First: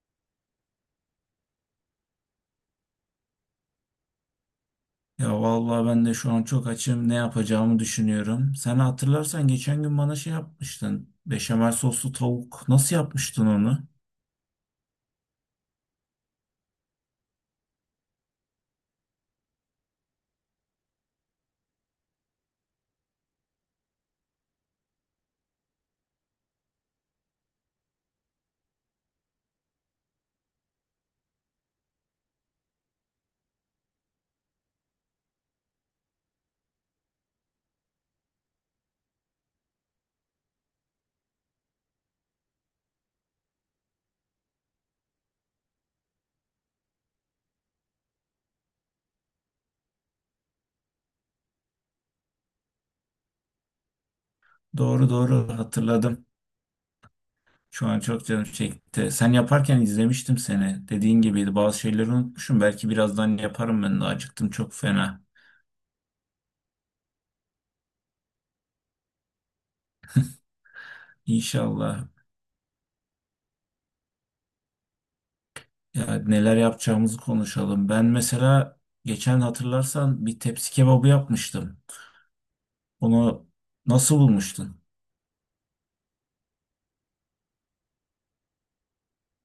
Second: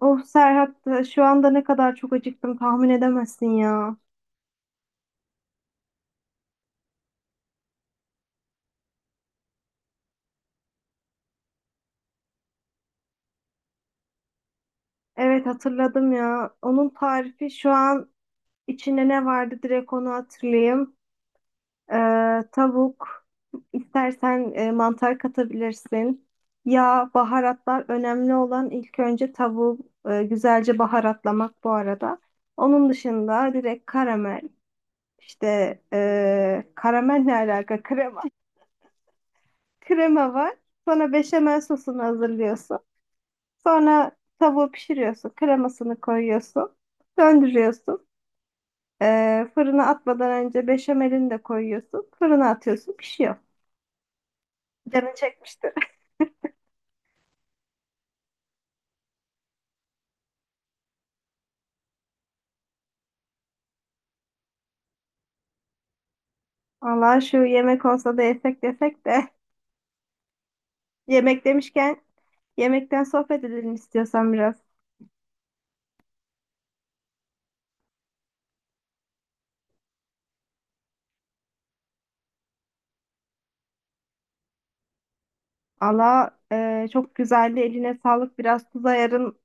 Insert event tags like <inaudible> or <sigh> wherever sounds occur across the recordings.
Of Serhat şu anda ne kadar çok acıktım tahmin edemezsin ya. Ya vallahi ben de şu an çok açım. Ne yapacağımı düşünüyorum. Sen hatırlarsan geçen gün bana şey yapmıştın. Beşamel soslu tavuk. Nasıl yapmıştın onu? Evet hatırladım ya. Onun tarifi şu an içinde ne vardı direkt onu hatırlayayım. Tavuk, istersen mantar katabilirsin. Yağ, baharatlar, önemli olan ilk önce tavuğu güzelce baharatlamak bu arada. Onun dışında direkt karamel, işte karamel ne alaka, krema. <laughs> Krema var. Sonra beşamel sosunu hazırlıyorsun. Sonra tavuğu pişiriyorsun. Kremasını koyuyorsun. Döndürüyorsun. Fırına atmadan önce beşamelini de koyuyorsun. Fırına atıyorsun. Pişiyor. Doğru Canın doğru çekmiştir. hatırladım. Şu an çok canım çekti. Sen yaparken izlemiştim seni. Dediğin gibiydi. Bazı şeyleri unutmuşum. Belki birazdan yaparım ben de. Acıktım çok fena. Allah şu yemek olsa da yesek desek de. <laughs> Yemek demişken İnşallah. yemekten sohbet edelim istiyorsan biraz. Ya neler yapacağımızı konuşalım. Ben mesela geçen hatırlarsan bir tepsi kebabı yapmıştım. Onu nasıl bulmuştun? Allah çok güzeldi. Eline sağlık. Biraz tuz ayarın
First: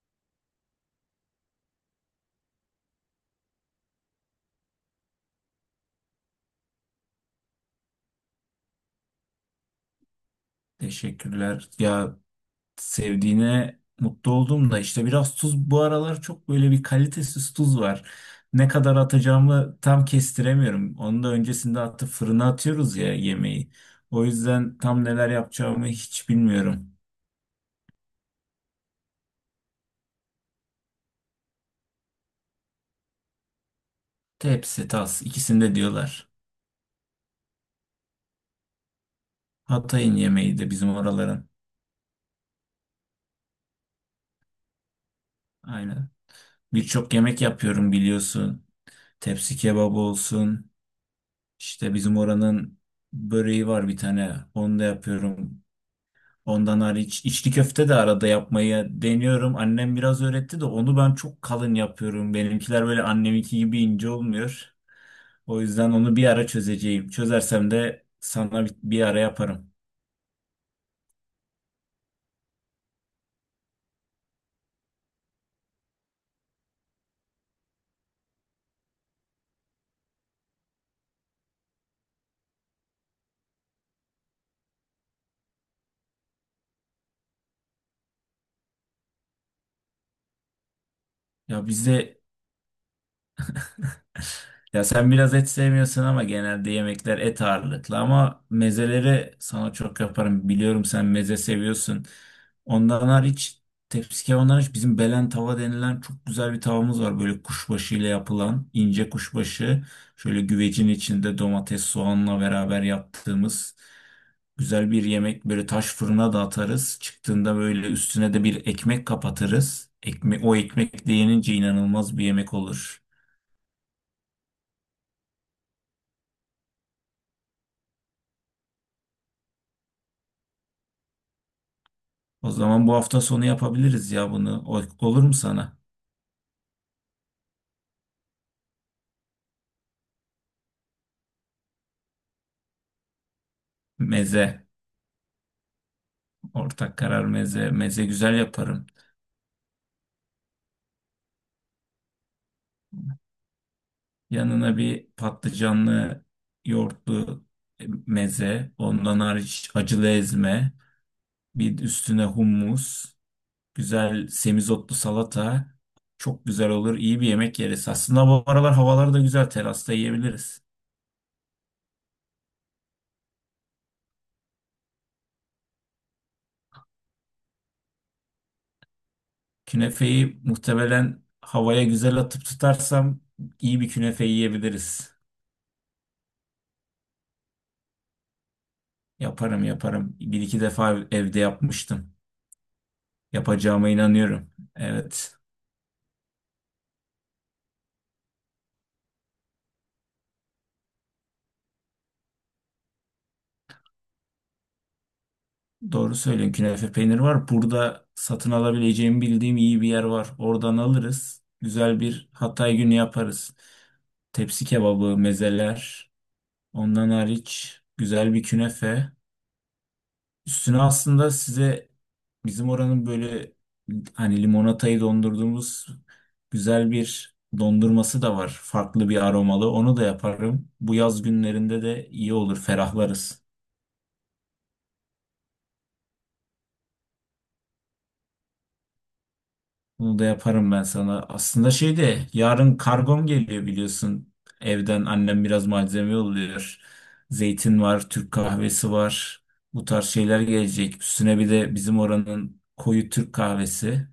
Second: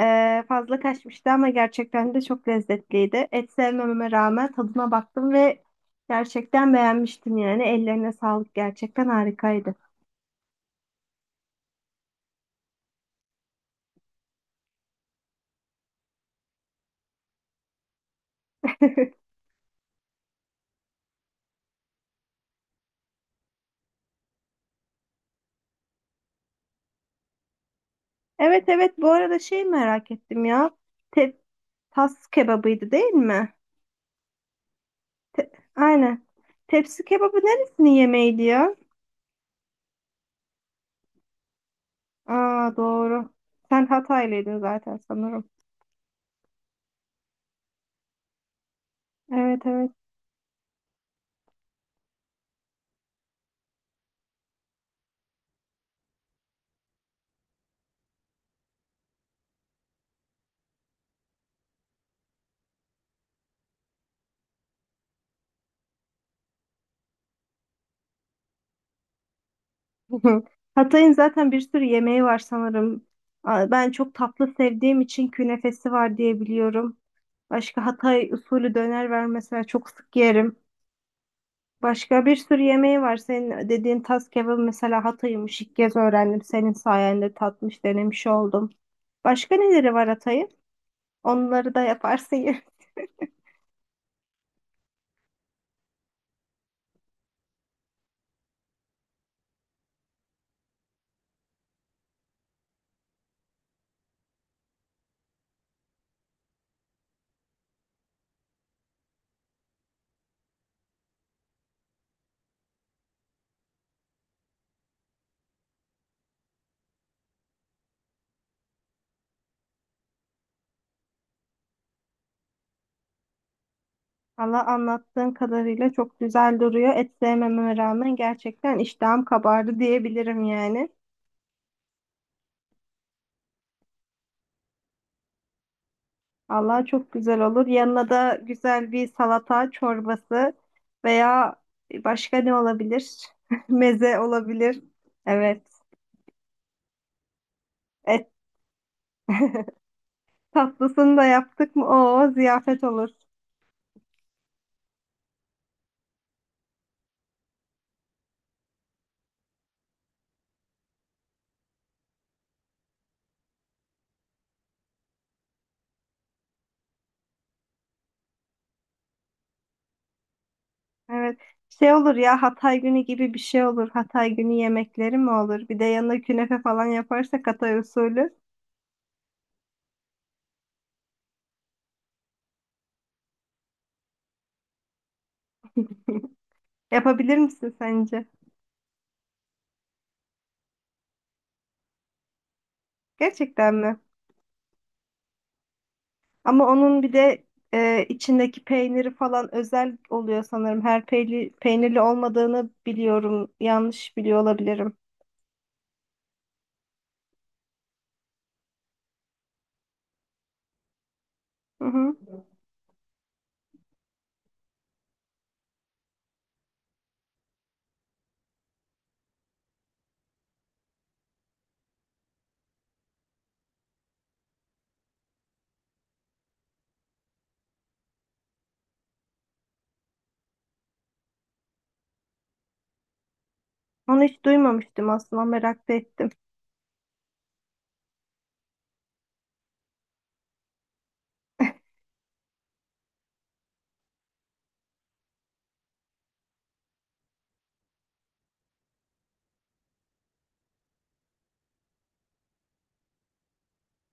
Fazla kaçmıştı ama gerçekten de çok lezzetliydi. Et sevmememe rağmen tadına baktım ve gerçekten beğenmiştim yani. Ellerine sağlık, gerçekten harikaydı. Teşekkürler. Ya sevdiğine mutlu oldum da işte biraz tuz bu aralar çok böyle bir kalitesiz tuz var. Ne kadar <laughs> atacağımı tam kestiremiyorum. Onu da öncesinde atıp fırına atıyoruz ya yemeği. O yüzden tam neler yapacağımı hiç bilmiyorum. Evet, bu arada şey merak ettim ya. Te Tas kebabıydı değil mi? Tepsi, tas Te- ikisinde Aynen. diyorlar. Tepsi kebabı neresinin yemeğiydi ya? Hatay'ın yemeği de bizim oraların. Aa, doğru. Sen Hataylıydın zaten sanırım. Aynen. Birçok yemek yapıyorum biliyorsun. Tepsi Evet. kebabı olsun. İşte bizim oranın böreği var bir tane. Onu da yapıyorum. Ondan hariç içli köfte de arada yapmayı deniyorum. Annem biraz öğretti de onu ben çok kalın yapıyorum. Benimkiler böyle anneminki gibi ince olmuyor. O yüzden onu bir ara çözeceğim. Çözersem de sana bir ara yaparım. <laughs> Hı hı. Hatay'ın zaten bir sürü yemeği var sanırım. Ben çok tatlı sevdiğim için künefesi var diye biliyorum. Başka Hatay usulü döner var mesela, çok sık yerim. Başka bir sürü yemeği var. Senin dediğin tas kebabı mesela Hatay'ımış. İlk kez öğrendim. Senin sayende tatmış, denemiş oldum. Başka neleri var Hatay'ın? Ya Onları da bizde, yaparsın ya. ya sen biraz et sevmiyorsun ama genelde yemekler et ağırlıklı ama mezeleri sana çok yaparım. Biliyorum sen meze seviyorsun. Ondan hariç, tepsi kebabından hariç bizim belen tava denilen çok güzel bir tavamız var. Böyle kuşbaşı ile yapılan ince kuşbaşı. Şöyle güvecin içinde domates soğanla beraber yaptığımız güzel bir yemek. Böyle taş fırına da atarız. Çıktığında böyle üstüne de bir ekmek kapatırız. Ekme o ekmek de yenince inanılmaz bir yemek olur. <laughs> Valla anlattığın kadarıyla çok güzel duruyor. Et sevmeme rağmen gerçekten iştahım kabardı diyebilirim yani. O zaman bu hafta sonu yapabiliriz ya bunu. Olur mu sana? Allah çok güzel olur. Yanına da güzel bir salata, çorbası veya başka ne olabilir? <laughs> Meze Meze. olabilir. Evet. Ortak karar meze. Meze Et güzel yaparım. tatlısını da yaptık mı? Oo, ziyafet olur. Yanına bir patlıcanlı yoğurtlu meze. Ondan hariç acılı ezme. Bir üstüne hummus. Güzel semizotlu salata. Çok güzel olur. İyi bir yemek yeriz. Aslında bu aralar havalar da güzel. Terasta yiyebiliriz. Evet. Şey olur ya, Hatay günü gibi bir şey olur. Hatay günü yemekleri mi olur? Bir de yanına künefe falan yaparsak Hatay usulü. Künefeyi muhtemelen havaya güzel atıp tutarsam iyi bir künefe yiyebiliriz. Yapabilir misin sence? Yaparım yaparım. Bir iki defa evde yapmıştım. Gerçekten Yapacağıma mi? inanıyorum. Evet. Ama onun bir de içindeki peyniri falan özel oluyor sanırım. Her peynirli olmadığını biliyorum. Yanlış biliyor olabilirim. Doğru söylüyorsun. Künefe peynir var. Burada satın alabileceğimi bildiğim iyi bir yer var. Oradan alırız. Hı Güzel hı. bir Hatay günü yaparız. Tepsi kebabı, mezeler. Ondan hariç güzel bir künefe. Üstüne aslında size bizim oranın böyle hani limonatayı dondurduğumuz güzel bir dondurması da var. Farklı bir aromalı. Onu da yaparım. Bu yaz günlerinde de iyi olur, ferahlarız. Onu hiç duymamıştım, aslında merak da ettim. Bunu da yaparım ben sana. Aslında şey <laughs> de yarın kargom geliyor biliyorsun. Evden annem biraz malzeme yolluyor. Zeytin var, Türk kahvesi var. Bu tarz şeyler gelecek. Üstüne bir de bizim oranın koyu Türk kahvesi.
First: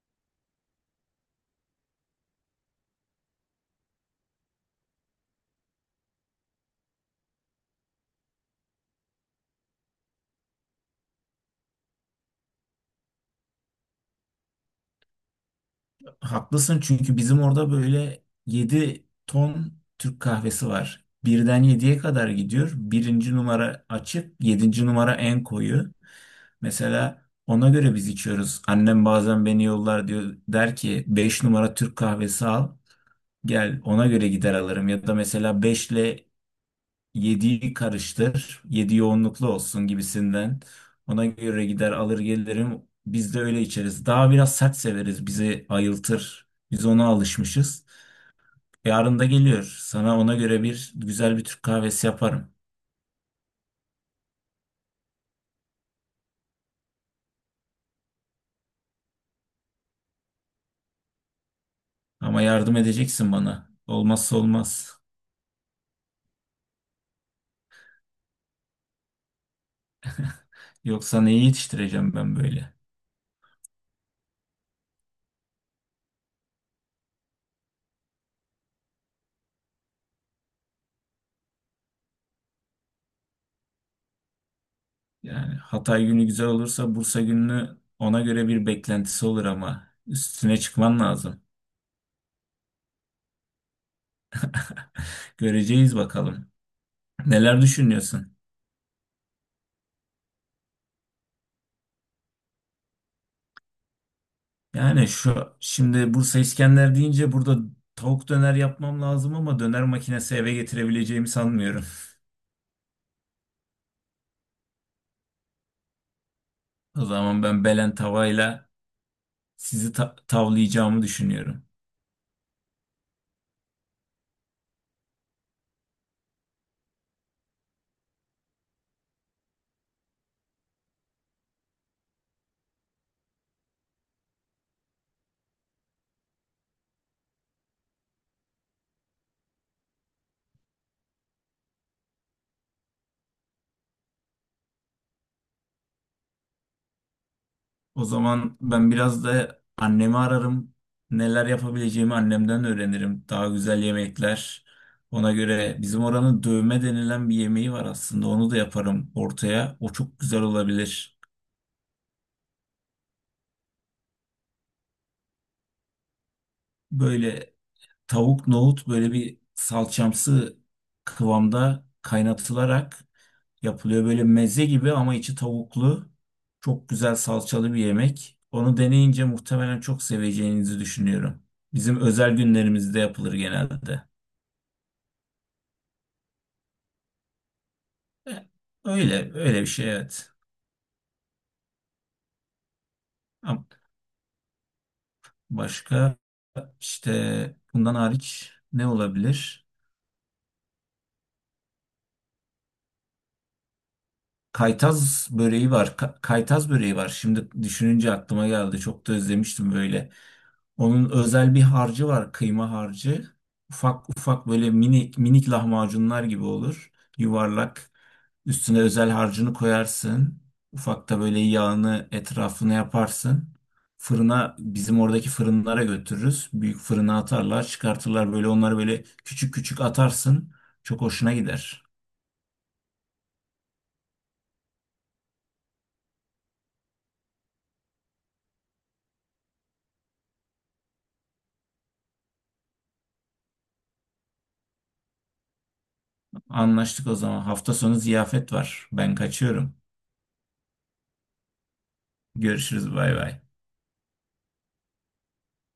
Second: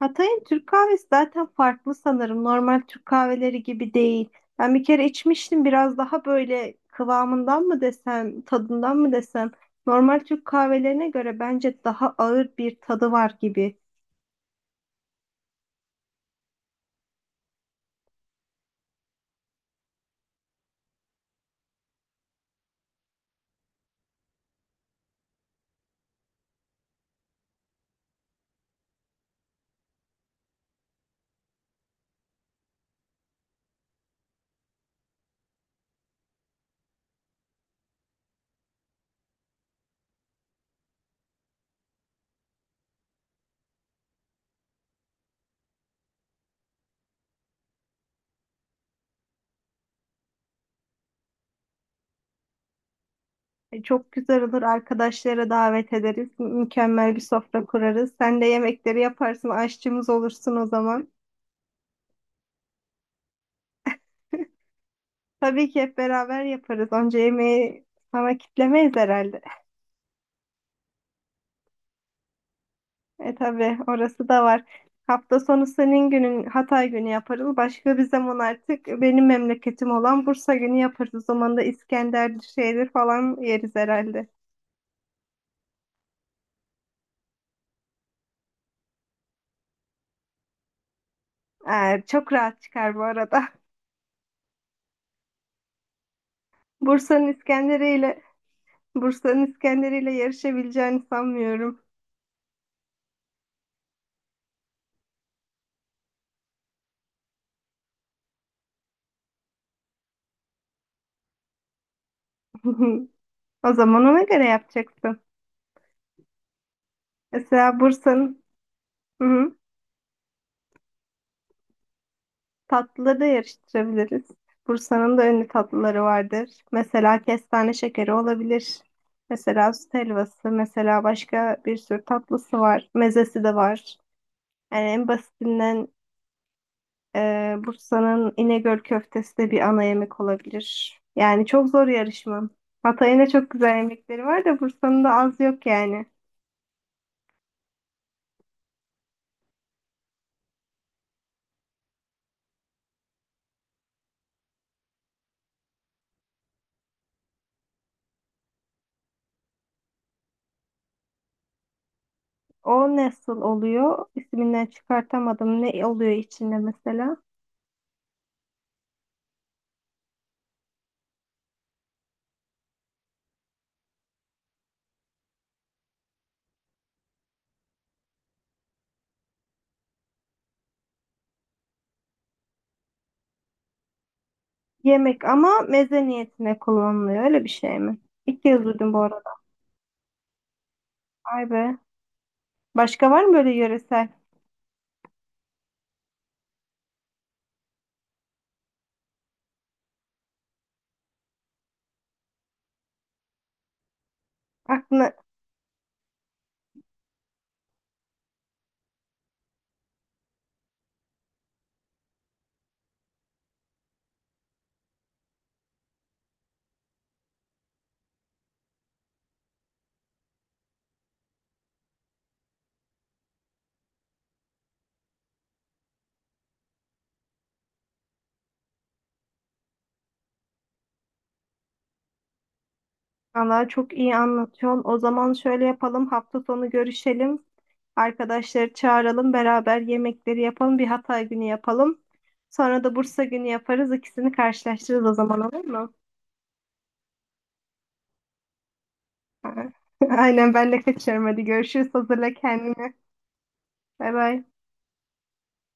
Hatay'ın Türk kahvesi zaten farklı sanırım. Normal Türk kahveleri gibi değil. Ben bir kere içmiştim, biraz daha böyle kıvamından mı desem, tadından mı desem. Normal Türk kahvelerine göre bence daha ağır bir tadı var gibi. Haklısın çünkü bizim orada böyle 7 ton Türk kahvesi var. Birden 7'ye kadar gidiyor. Birinci numara açık, yedinci numara en koyu. Mesela ona göre biz içiyoruz. Annem bazen beni yollar diyor. Der ki 5 numara Türk kahvesi al. Gel ona göre gider alırım. Ya da mesela 5 yediği karıştır, yedi yoğunluklu olsun gibisinden. Ona göre gider alır gelirim. Biz de öyle içeriz. Daha biraz sert severiz. Bizi ayıltır. Biz ona alışmışız. Yarın da geliyor. Sana ona göre bir güzel bir Türk kahvesi yaparım. Çok güzel olur. Arkadaşlara davet ederiz. Mükemmel bir sofra kurarız. Sen de yemekleri yaparsın. Aşçımız olursun o zaman. Ama yardım edeceksin bana. Olmazsa olmaz. Tabii ki hep beraber yaparız. Onca yemeği sana kitlemeyiz herhalde. Yoksa neyi yetiştireceğim ben böyle? E tabii, orası da var. Hafta sonu senin günün, Hatay günü yaparız. Başka bir zaman artık benim memleketim olan Bursa günü yaparız. O zaman da İskender şeyler falan yeriz herhalde. Yani Hatay günü güzel olursa Bursa gününü ona göre bir beklentisi olur ama üstüne çıkman lazım. Çok rahat çıkar bu arada. Göreceğiz bakalım. <laughs> Bursa'nın Neler İskenderiyle düşünüyorsun? Bursa'nın İskenderiyle yarışabileceğini sanmıyorum. Yani şu şimdi Bursa İskender deyince burada tavuk döner yapmam lazım ama döner makinesi eve getirebileceğimi sanmıyorum. <laughs> <laughs> O zaman ona göre yapacaksın. O zaman ben Mesela belen Bursa'nın, tavayla hı hı, sizi tavlayacağımı düşünüyorum. tatlıları da yarıştırabiliriz. Bursa'nın da ünlü tatlıları vardır. Mesela kestane şekeri olabilir. Mesela süt helvası, mesela başka bir sürü tatlısı var. Mezesi de var. Yani en basitinden Bursa'nın İnegöl köftesi de bir ana yemek olabilir. Yani çok zor yarışma. Hatay'ın da çok güzel yemekleri var da Bursa'nın da az yok yani. O zaman ben biraz da annemi ararım. Neler yapabileceğimi annemden öğrenirim. Daha güzel yemekler. Ona göre bizim oranın dövme denilen bir yemeği var aslında. Onu da yaparım ortaya. O çok güzel olabilir. O nasıl oluyor? İsminden çıkartamadım. Ne oluyor içinde mesela? Böyle tavuk nohut böyle bir salçamsı kıvamda kaynatılarak yapılıyor. Böyle meze gibi ama içi tavuklu. Çok güzel salçalı bir yemek. Onu deneyince muhtemelen çok seveceğinizi düşünüyorum. Bizim özel günlerimizde yapılır genelde. Yemek ama meze niyetine kullanılıyor, öyle bir şey mi? İlk E, kez duydum bu arada. Öyle, öyle bir şey evet. Ay be. Başka var mı böyle Ama yöresel? başka, işte bundan hariç ne olabilir? Aklına. Kaytaz böreği var. Kaytaz böreği var. Şimdi düşününce aklıma geldi. Çok da özlemiştim böyle. Onun özel bir harcı var. Kıyma harcı. Ufak ufak böyle minik minik lahmacunlar gibi olur. Yuvarlak. Üstüne özel harcını koyarsın. Ufak da böyle yağını etrafına yaparsın. Fırına bizim oradaki fırınlara götürürüz. Büyük fırına atarlar, çıkartırlar böyle onları böyle küçük küçük atarsın. Çok hoşuna gider. Allah çok iyi anlatıyorsun. O zaman şöyle yapalım. Hafta sonu görüşelim. Arkadaşları çağıralım. Beraber yemekleri yapalım. Bir Hatay günü yapalım. Sonra da Bursa günü yaparız. İkisini karşılaştırırız, o zaman olur mu? Anlaştık o zaman. Hafta sonu ziyafet var. Ben Ha. kaçıyorum. <laughs> Aynen, ben de kaçıyorum. Hadi görüşürüz. Hazırla kendini. Görüşürüz. Bay bay. Bay bay.